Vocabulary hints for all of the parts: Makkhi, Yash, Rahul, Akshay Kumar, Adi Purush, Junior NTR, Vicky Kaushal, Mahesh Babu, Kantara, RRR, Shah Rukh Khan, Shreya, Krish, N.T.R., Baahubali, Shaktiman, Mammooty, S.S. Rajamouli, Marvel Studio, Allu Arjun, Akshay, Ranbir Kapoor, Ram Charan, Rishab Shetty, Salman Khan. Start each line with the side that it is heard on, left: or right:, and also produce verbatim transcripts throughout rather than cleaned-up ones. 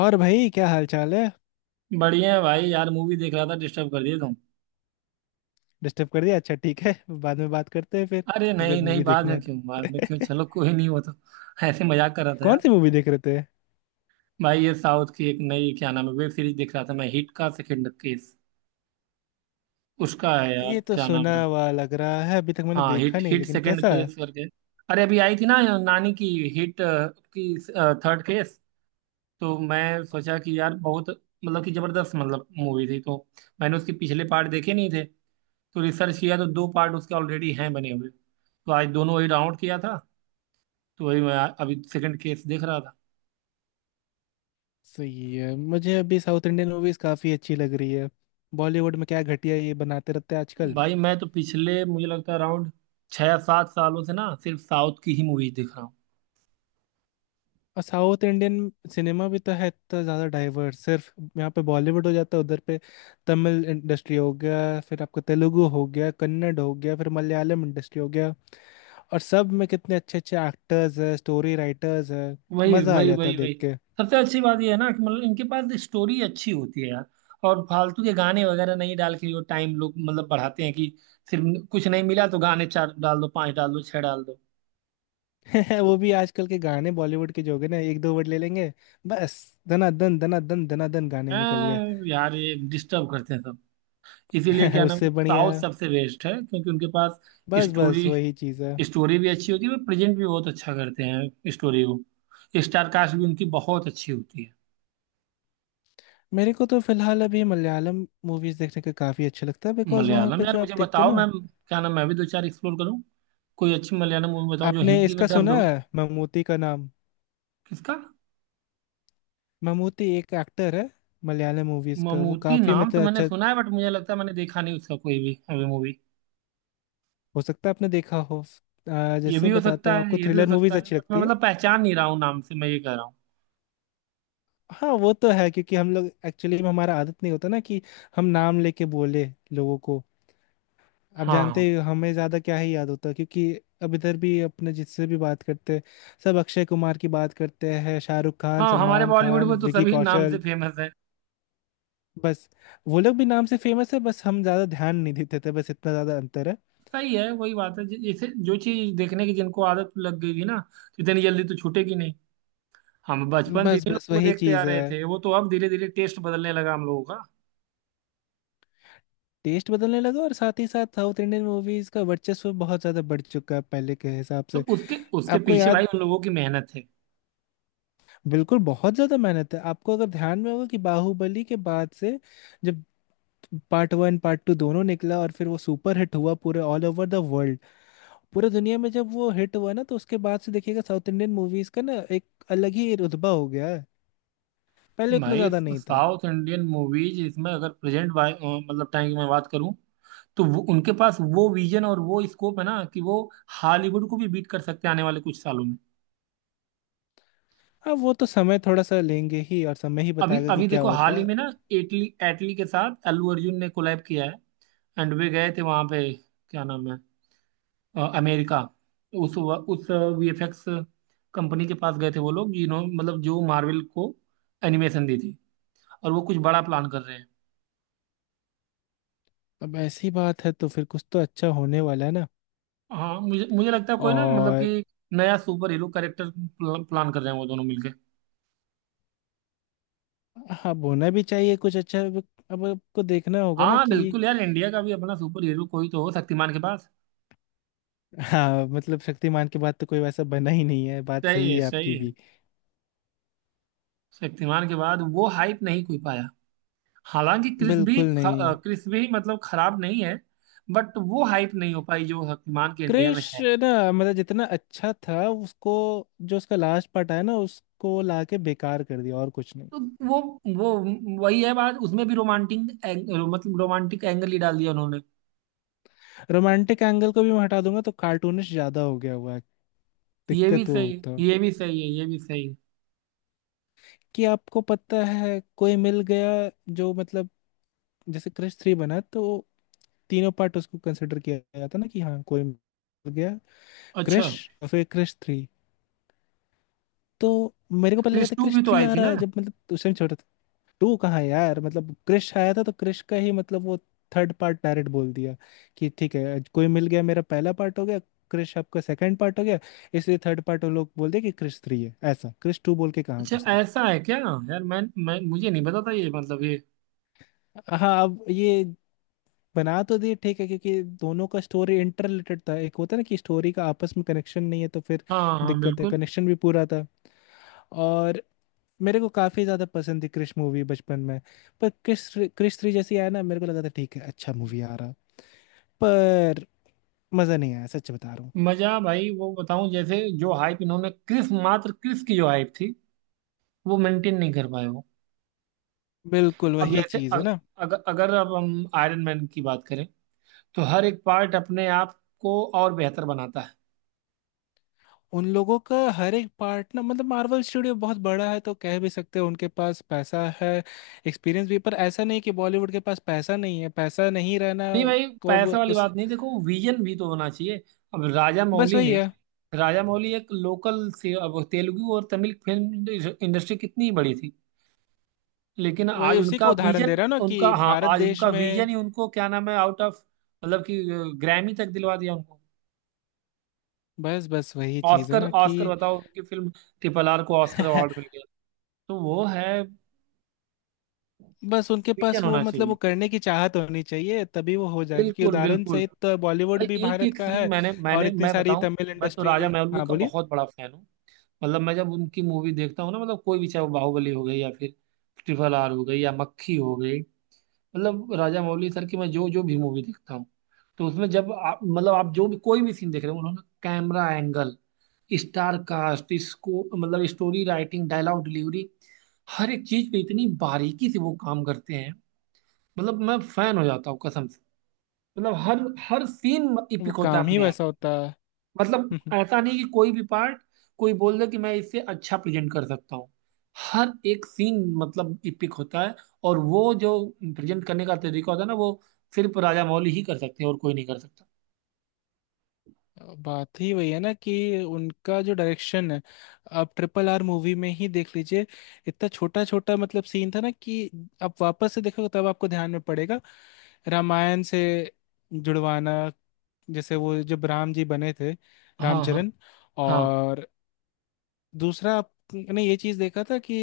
left: और भाई क्या हाल चाल है।
right: बढ़िया है भाई। यार मूवी देख रहा था, डिस्टर्ब कर दिया तुम।
left: डिस्टर्ब कर दिया? अच्छा, ठीक है। बाद में बात करते हैं फिर।
right: अरे
left: अगर
right: नहीं नहीं,
left: मूवी
right: बाद
left: देखना
right: में
left: है तो।
right: क्यों? बाद में क्यों? चलो, कोई नहीं, वो तो ऐसे मजाक कर रहा था
left: कौन
right: यार।
left: सी मूवी देख रहे थे?
right: भाई, ये साउथ की एक नई, क्या नाम है, वेब सीरीज देख रहा था मैं, हिट का सेकंड केस उसका है यार,
left: ये तो
right: क्या नाम
left: सुना
right: है?
left: हुआ लग रहा है, अभी तक मैंने
right: हाँ,
left: देखा
right: हिट
left: नहीं,
right: हिट
left: लेकिन
right: सेकंड
left: कैसा है?
right: केस करके। अरे अभी आई थी ना नानी की हिट अ, की थर्ड केस। तो मैं सोचा कि यार बहुत मतलब कि जबरदस्त मतलब मूवी थी, तो मैंने उसके पिछले पार्ट देखे नहीं थे। तो रिसर्च किया तो दो पार्ट उसके ऑलरेडी हैं बने हुए। तो आज दोनों ही डाउनलोड किया था। तो वही मैं अभी सेकंड केस देख रहा था।
left: सही है, मुझे अभी साउथ इंडियन मूवीज काफी अच्छी लग रही है। बॉलीवुड में क्या घटिया ये बनाते रहते हैं आजकल।
right: भाई मैं तो पिछले, मुझे लगता है अराउंड छह या सात सालों से ना सिर्फ साउथ की ही मूवीज देख रहा हूँ।
left: और साउथ इंडियन सिनेमा भी तो है इतना ज़्यादा डाइवर्स। सिर्फ यहाँ पे बॉलीवुड हो जाता है, उधर पे तमिल इंडस्ट्री हो गया, फिर आपका तेलुगु हो गया, कन्नड़ हो गया, फिर मलयालम इंडस्ट्री हो गया। और सब में कितने अच्छे अच्छे एक्टर्स हैं, स्टोरी राइटर्स हैं।
right: वही
left: मजा आ
right: वही
left: जाता
right: वही
left: देख
right: वही।
left: के।
right: सबसे अच्छी बात यह है ना कि मतलब इनके पास स्टोरी अच्छी होती है यार। और फालतू के गाने वगैरह नहीं डाल के वो टाइम लोग मतलब बढ़ाते हैं कि सिर्फ कुछ नहीं मिला तो गाने चार डाल दो, पांच डाल दो, छह डाल दो।
left: वो भी आजकल के गाने बॉलीवुड के जो हो गए ना, एक दो वर्ड ले लेंगे बस। धनाधन धनाधन धनाधन गाने निकल
right: हाँ, यार ये डिस्टर्ब करते हैं सब। इसीलिए
left: गए।
right: क्या नाम,
left: उससे बढ़िया
right: साउथ सबसे बेस्ट है क्योंकि उनके पास
left: बस, बस
right: स्टोरी,
left: वही चीज़ है।
right: स्टोरी भी अच्छी होती है और प्रेजेंट भी बहुत अच्छा करते हैं स्टोरी को। स्टार कास्ट भी उनकी बहुत अच्छी होती है।
left: मेरे को तो फिलहाल अभी मलयालम मूवीज देखने का काफी अच्छा लगता है, बिकॉज वहां
right: मलयालम,
left: पे
right: यार
left: जो आप
right: मुझे
left: देखते
right: बताओ,
left: ना।
right: मैं क्या नाम, मैं भी दो चार एक्सप्लोर करूँ, कोई अच्छी मलयालम मूवी बताओ जो
left: आपने
right: हिंदी में
left: इसका
right: डब्ड
left: सुना
right: हो।
left: है ममूटी का नाम?
right: किसका?
left: ममूटी एक एक्टर है, मलयालम मूवीज का, वो
right: ममूटी
left: काफी
right: नाम तो
left: मतलब
right: मैंने
left: अच्छा।
right: सुना है बट मुझे लगता है मैंने देखा नहीं उसका कोई भी अभी मूवी।
left: हो सकता है आपने देखा हो। आ,
right: ये
left: जैसे
right: भी हो
left: बताता
right: सकता
left: हूँ,
right: है,
left: आपको
right: ये भी हो
left: थ्रिलर
right: सकता
left: मूवीज
right: है,
left: अच्छी
right: बट मैं
left: लगती है?
right: मतलब पहचान नहीं रहा हूँ नाम से, मैं ये कह रहा हूँ।
left: हाँ वो तो है, क्योंकि हम लोग एक्चुअली में हमारा आदत नहीं होता ना कि हम नाम लेके बोले लोगों को। आप
right: हाँ
left: जानते हैं, हमें ज्यादा क्या ही याद होता है, क्योंकि अब इधर भी अपने जिससे भी बात करते हैं, सब अक्षय कुमार की बात करते हैं, शाहरुख खान,
right: हाँ, हमारे
left: सलमान
right: बॉलीवुड
left: खान,
right: में तो
left: विकी
right: सभी नाम से
left: कौशल,
right: फेमस है।
left: बस। वो लोग भी नाम से फेमस है, बस हम ज्यादा ध्यान नहीं देते थे, बस इतना ज्यादा अंतर है।
right: सही है, वही बात है, जैसे जो चीज देखने की जिनको आदत लग गई थी ना, तो इतनी जल्दी तो छूटेगी नहीं। हम बचपन से
left: बस,
right: इन्हीं
left: बस
right: लोगों को
left: वही
right: देखते आ
left: चीज है।
right: रहे थे, वो तो अब धीरे धीरे टेस्ट बदलने लगा हम लोगों का।
left: टेस्ट बदलने लगा, और साथ ही साथ साउथ इंडियन मूवीज का वर्चस्व बहुत ज्यादा बढ़ चुका है पहले के हिसाब
right: तो
left: से।
right: उसके उसके
left: आपको
right: पीछे भाई
left: याद?
right: उन लोगों की मेहनत है।
left: बिल्कुल, बहुत ज्यादा मेहनत है। आपको अगर ध्यान में होगा कि बाहुबली के बाद से, जब पार्ट वन पार्ट टू दोनों निकला और फिर वो सुपर हिट हुआ पूरे ऑल ओवर द वर्ल्ड, पूरे दुनिया में जब वो हिट हुआ ना, तो उसके बाद से देखिएगा साउथ इंडियन मूवीज का ना एक अलग ही रुतबा हो गया है। पहले उतना
right: भाई
left: ज्यादा नहीं था।
right: साउथ इंडियन मूवीज इसमें, अगर प्रेजेंट भाई अ, मतलब टाइम की मैं बात करूं, तो वो उनके पास वो विजन और वो स्कोप है ना कि वो हॉलीवुड को भी बीट कर सकते हैं आने वाले कुछ सालों में।
left: अब वो तो समय थोड़ा सा लेंगे ही, और समय ही
right: अभी
left: बताएगा कि
right: अभी
left: क्या
right: देखो हाल
left: होता
right: ही
left: है।
right: में ना, एटली, एटली के साथ अल्लू अर्जुन ने कोलैब किया है। एंड वे गए थे वहां पे, क्या नाम है, अ, अमेरिका। तो उस व- उस वीएफएक्स कंपनी के पास गए थे वो लोग जिन्होंने मतलब जो मार्वल को एनिमेशन दी थी। और वो कुछ बड़ा प्लान कर रहे हैं।
left: अब ऐसी बात है तो फिर कुछ तो अच्छा होने वाला है ना।
right: हाँ, मुझे मुझे लगता है कोई ना मतलब
left: और
right: कि नया सुपर हीरो कैरेक्टर प्लान कर रहे हैं वो दोनों मिलके।
left: हाँ, बोलना भी चाहिए कुछ अच्छा अब। अब आपको देखना होगा ना
right: हाँ
left: कि।
right: बिल्कुल यार, इंडिया का भी अपना सुपर हीरो कोई तो हो, शक्तिमान के पास।
left: हाँ, मतलब शक्तिमान के बाद तो कोई वैसा बना ही नहीं है, बात
right: सही
left: सही
right: है,
left: है
right: सही
left: आपकी
right: है।
left: भी।
right: शक्तिमान के बाद वो हाइप नहीं कोई पाया। हालांकि क्रिस भी
left: बिल्कुल
right: ख- अ,
left: नहीं।
right: क्रिस भी मतलब खराब नहीं है, बट वो हाइप नहीं हो पाई जो शक्तिमान के इंडिया में
left: क्रिश
right: है।
left: ना, मतलब जितना अच्छा था उसको, जो उसका लास्ट पार्ट आया ना, उसको लाके बेकार कर दिया, और कुछ नहीं।
right: तो वो वो वही है बात, उसमें भी रोमांटिक एंग, मतलब रोमांटिक एंगल ही डाल दिया उन्होंने।
left: रोमांटिक एंगल को भी मैं हटा दूंगा तो कार्टूनिश ज्यादा हो गया हुआ है।
right: ये भी
left: दिक्कत वो
right: सही है,
left: होता
right: ये भी सही है, ये भी सही है।
left: कि आपको पता है कोई मिल गया, जो मतलब, जैसे क्रश थ्री बना तो तीनों पार्ट उसको कंसिडर किया गया था ना, कि हाँ कोई मिल गया,
right: अच्छा,
left: क्रश, और फिर क्रश थ्री। तो मेरे को पता लगा
right: क्रिश
left: था
right: टू
left: क्रश
right: भी तो
left: थ्री
right: आई
left: आ
right: थी
left: रहा
right: ना?
left: है, जब मतलब उस टाइम छोटा था। टू कहाँ है यार, मतलब क्रश आया था तो क्रश का ही मतलब वो थर्ड पार्ट डायरेक्ट बोल दिया कि ठीक है, आज कोई मिल गया मेरा पहला पार्ट हो गया, क्रश आपका सेकंड पार्ट हो गया, इसलिए थर्ड पार्ट वो लोग बोल दिया कि क्रश थ्री है, ऐसा क्रश टू बोल के कहाँ
right: अच्छा,
left: घुसता।
right: ऐसा है क्या यार? मैं मैं मुझे नहीं पता था ये, मतलब ये।
left: हाँ, अब ये बना तो दिए ठीक है, क्योंकि दोनों का स्टोरी इंटर रिलेटेड था। एक होता है ना कि स्टोरी का आपस में कनेक्शन नहीं है तो फिर
right: हाँ हाँ
left: दिक्कत है।
right: बिल्कुल।
left: कनेक्शन भी पूरा था, और मेरे को काफी ज्यादा पसंद थी क्रिश मूवी बचपन में। पर क्रिश, क्रिश थ्री जैसी आया ना, मेरे को लगा था ठीक है अच्छा मूवी आ रहा, पर मजा नहीं आया, सच बता रहा हूँ।
right: मजा भाई वो बताऊं, जैसे जो हाइप इन्होंने क्रिस मात्र, क्रिस की जो हाइप थी, वो मेंटेन नहीं कर पाए वो।
left: बिल्कुल
right: अब
left: वही
right: जैसे
left: चीज है
right: अग,
left: ना,
right: अगर अगर अब हम आयरन मैन की बात करें, तो हर एक पार्ट अपने आप को और बेहतर बनाता है।
left: उन लोगों का हर एक पार्ट ना, मतलब मार्वल स्टूडियो बहुत बड़ा है तो कह भी सकते हैं उनके पास पैसा है, एक्सपीरियंस भी, पर ऐसा नहीं कि बॉलीवुड के पास पैसा नहीं है, पैसा नहीं रहना
right: नहीं भाई,
left: को अब
right: पैसा वाली
left: उस,
right: बात नहीं, देखो विजन भी तो होना चाहिए। अब राजा
left: बस
right: मौली
left: वही
right: ने,
left: है,
right: राजा मौली एक लोकल से, अब तेलुगु और तमिल फिल्म इंडस्ट्री कितनी बड़ी थी, लेकिन
left: वही
right: आज
left: उसी का
right: उनका
left: उदाहरण दे
right: विजन,
left: रहा हूं ना
right: उनका,
left: कि
right: हाँ,
left: भारत
right: आज
left: देश
right: उनका विजन
left: में।
right: ही उनको, क्या नाम है, आउट ऑफ, मतलब कि, ग्रैमी तक दिलवा दिया उनको।
left: बस, बस वही चीज है
right: ऑस्कर,
left: ना
right: ऑस्कर
left: कि।
right: बताओ, उनकी फिल्म ट्रिपल आर को ऑस्कर अवार्ड मिल गया। तो वो है।
left: बस उनके
right: विजन
left: पास वो
right: होना
left: मतलब वो
right: चाहिए,
left: करने की चाहत होनी चाहिए, तभी वो हो जाएगी, क्योंकि
right: बिल्कुल
left: उदाहरण
right: बिल्कुल।
left: सहित बॉलीवुड
right: भाई
left: भी
right: एक
left: भारत
right: एक
left: का
right: सीन
left: है।
right: मैंने
left: और
right: मैंने
left: इतनी
right: मैं
left: सारी
right: बताऊं,
left: तमिल
right: मैं तो
left: इंडस्ट्री,
right: राजा मौली
left: हाँ
right: का
left: बोलिए।
right: बहुत बड़ा फैन हूँ। मतलब मैं जब उनकी मूवी देखता हूँ ना, मतलब कोई भी, चाहे वो बाहुबली हो गई या फिर ट्रिपल आर हो गई या मक्खी हो गई, मतलब राजा मौली सर की मैं जो जो भी मूवी देखता हूँ, तो उसमें जब आप, मतलब आप जो भी कोई भी सीन देख रहे हो, उन्होंने कैमरा एंगल, स्टार कास्ट, इसको मतलब स्टोरी राइटिंग, डायलॉग डिलीवरी, हर एक चीज पे इतनी बारीकी से वो काम करते हैं। मतलब मैं फैन हो जाता हूँ कसम से। मतलब हर हर सीन
left: वो
right: इपिक होता है
left: काम ही
right: अपने आप।
left: वैसा होता
right: मतलब
left: है।
right: ऐसा नहीं कि कोई भी पार्ट कोई बोल दे कि मैं इससे अच्छा प्रेजेंट कर सकता हूँ। हर एक सीन मतलब इपिक होता है। और वो जो प्रेजेंट करने का तरीका होता है ना, वो सिर्फ राजा मौली ही कर सकते हैं, और कोई नहीं कर सकता।
left: बात ही वही है ना कि उनका जो डायरेक्शन है। आप ट्रिपल आर मूवी में ही देख लीजिए, इतना छोटा छोटा मतलब सीन था ना कि आप वापस से देखोगे तब आपको ध्यान में पड़ेगा। रामायण से जुड़वाना, जैसे वो जब राम जी बने थे,
right: हाँ हाँ
left: रामचरण।
right: हाँ
left: और दूसरा, आपने ये चीज देखा था कि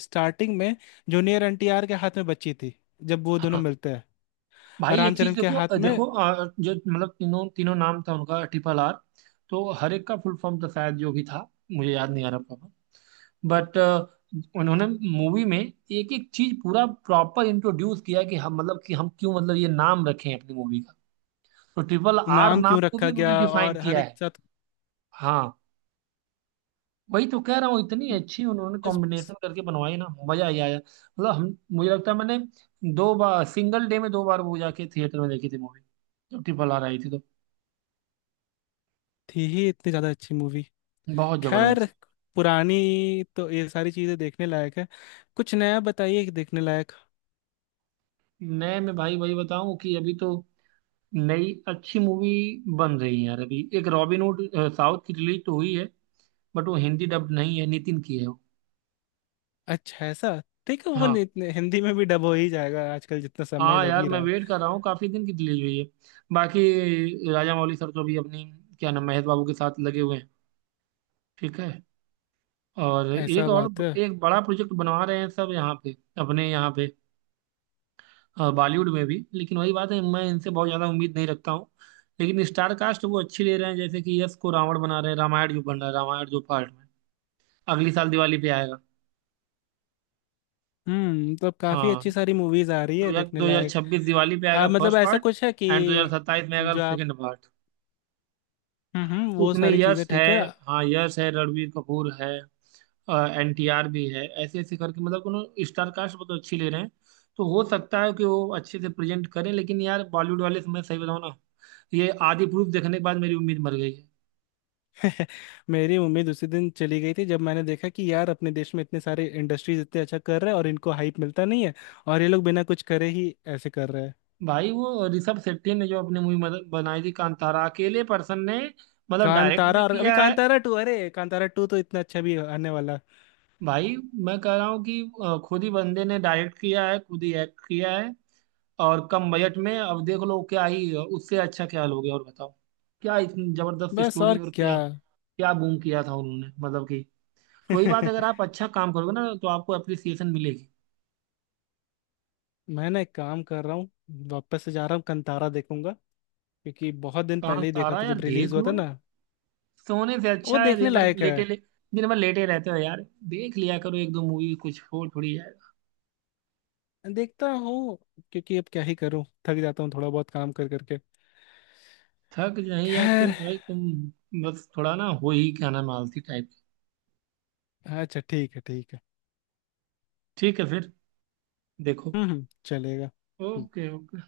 left: स्टार्टिंग में जूनियर एनटीआर के हाथ में बच्ची थी जब वो दोनों
right: हाँ।
left: मिलते हैं, और
right: भाई एक चीज
left: रामचरण के
right: देखो, अ,
left: हाथ में।
right: देखो अ, जो मतलब तीनों तीनों नाम था उनका ट्रिपल आर, तो हर एक का फुल फॉर्म था शायद जो भी था, मुझे याद नहीं आ रहा प्रॉपर, बट उन्होंने मूवी में एक एक चीज पूरा प्रॉपर इंट्रोड्यूस किया कि हम, मतलब कि हम क्यों मतलब ये नाम रखे हैं अपनी मूवी का। तो ट्रिपल आर
left: नाम
right: नाम
left: क्यों
right: को भी
left: रखा
right: उन्होंने
left: गया,
right: डिफाइन
left: और हर
right: किया
left: एक
right: है।
left: साथ।
right: हाँ वही तो कह रहा हूँ, इतनी अच्छी उन्होंने
left: बस।
right: कॉम्बिनेशन करके बनवाई ना, मजा ही आया, मतलब हम, मुझे लगता है मैंने दो बार, सिंगल डे में दो बार वो जाके थिएटर में देखी थी मूवी जब ट्रिपल आर आई थी तो।
left: थी ही इतनी ज़्यादा अच्छी मूवी।
right: बहुत
left: खैर,
right: जबरदस्त।
left: पुरानी, तो ये सारी चीज़ें देखने लायक है। कुछ नया बताइए कि देखने लायक।
right: नए में भाई वही बताऊं कि अभी तो नई अच्छी मूवी बन रही है यार, अभी एक रॉबिन हुड अ, साउथ की रिलीज तो हुई है, बट वो हिंदी डब नहीं है, नितिन की है वो।
left: अच्छा, ऐसा। देखो वो
right: हाँ
left: नि- नि- हिंदी में भी डब हो ही जाएगा, आजकल जितना समय
right: हाँ
left: लग
right: यार
left: ही
right: मैं
left: रहा है।
right: वेट कर रहा हूँ, काफी दिन की रिलीज हुई है। बाकी राजा मौली सर तो अभी अपनी, क्या नाम, महेश बाबू के साथ लगे हुए हैं। ठीक है। और एक
left: ऐसा
right: और
left: बात है।
right: एक बड़ा प्रोजेक्ट बनवा रहे हैं सब यहाँ पे, अपने यहाँ पे अ, बॉलीवुड में भी, लेकिन वही बात है, मैं इनसे बहुत ज़्यादा उम्मीद नहीं रखता हूँ। लेकिन स्टार कास्ट वो अच्छी ले रहे हैं, जैसे कि यश को रावण बना रहे हैं, रामायण जो बन रहा है, रामायण जो पार्ट में अगली साल दिवाली पे आएगा।
left: हम्म, तो अब काफ़ी
right: हाँ,
left: अच्छी सारी मूवीज़ आ रही
right: दो
left: है
right: हजार
left: देखने
right: दो हजार
left: लायक।
right: छब्बीस दिवाली पे
left: आ,
right: आएगा
left: मतलब
right: फर्स्ट
left: ऐसा
right: पार्ट।
left: कुछ है
right: एंड दो हजार
left: कि
right: सत्ताईस में आएगा
left: जो आप।
right: Second part.
left: हम्म, हम्म, वो
right: उसमें
left: सारी चीज़ें
right: यश है।
left: ठीक है।
right: हाँ यश है, रणवीर कपूर है, एनटीआर भी है, ऐसे ऐसे करके मतलब उन्होंने स्टार कास्ट बहुत अच्छी ले रहे हैं। तो हो सकता है कि वो अच्छे से प्रेजेंट करें, लेकिन यार बॉलीवुड वाले से, मैं सही बताऊँ ना, ये आदि पुरुष देखने के बाद मेरी उम्मीद मर गई है।
left: मेरी उम्मीद उसी दिन चली गई थी, जब मैंने देखा कि यार अपने देश में इतने सारे इंडस्ट्रीज इतने अच्छा कर रहे हैं और इनको हाइप मिलता नहीं है, और ये लोग बिना कुछ करे ही ऐसे कर रहे हैं।
right: भाई वो ऋषभ शेट्टी ने जो अपनी मूवी बनाई थी कांतारा, अकेले पर्सन ने, मतलब डायरेक्ट
left: कांतारा,
right: भी
left: और अभी
right: किया है।
left: कांतारा टू, अरे कांतारा टू तो इतना अच्छा भी आने वाला।
right: भाई मैं कह रहा हूँ कि अ, खुद ही बंदे ने डायरेक्ट किया है, खुद ही एक्ट किया है। और कम बजट में, अब देख लो क्या ही उससे अच्छा, क्या लोगे और बताओ? क्या इतनी जबरदस्त
left: बस,
right: स्टोरी,
left: और
right: और
left: क्या।
right: क्या क्या बूम किया था उन्होंने, मतलब कि, कोई बात, अगर आप अच्छा काम करोगे ना तो आपको अप्रिसिएशन मिलेगी।
left: मैं ना एक काम कर रहा हूँ, वापस से जा रहा हूँ कांतारा देखूंगा, क्योंकि बहुत दिन
right: काम
left: पहले ही देखा
right: सारा
left: था
right: यार
left: जब रिलीज
right: देख
left: हुआ था
right: लो,
left: ना।
right: सोने से
left: वो
right: अच्छा है दे-
left: देखने
right: मतलब
left: लायक है।
right: लेटे ले। दिन भर लेटे रहते हो यार, देख लिया करो एक दो मूवी कुछ, हो थोड़ी यार,
left: देखता हूँ, क्योंकि अब क्या ही करूँ, थक जाता हूँ थोड़ा बहुत काम कर करके।
right: थक नहीं जाते हो
left: खैर।
right: भाई तुम? बस थोड़ा ना हो ही, क्या नाम, आलसी टाइप।
left: अच्छा ठीक है, ठीक है।
right: ठीक है फिर, देखो।
left: हम्म, हम्म, चलेगा। हम्म।
right: Okay okay.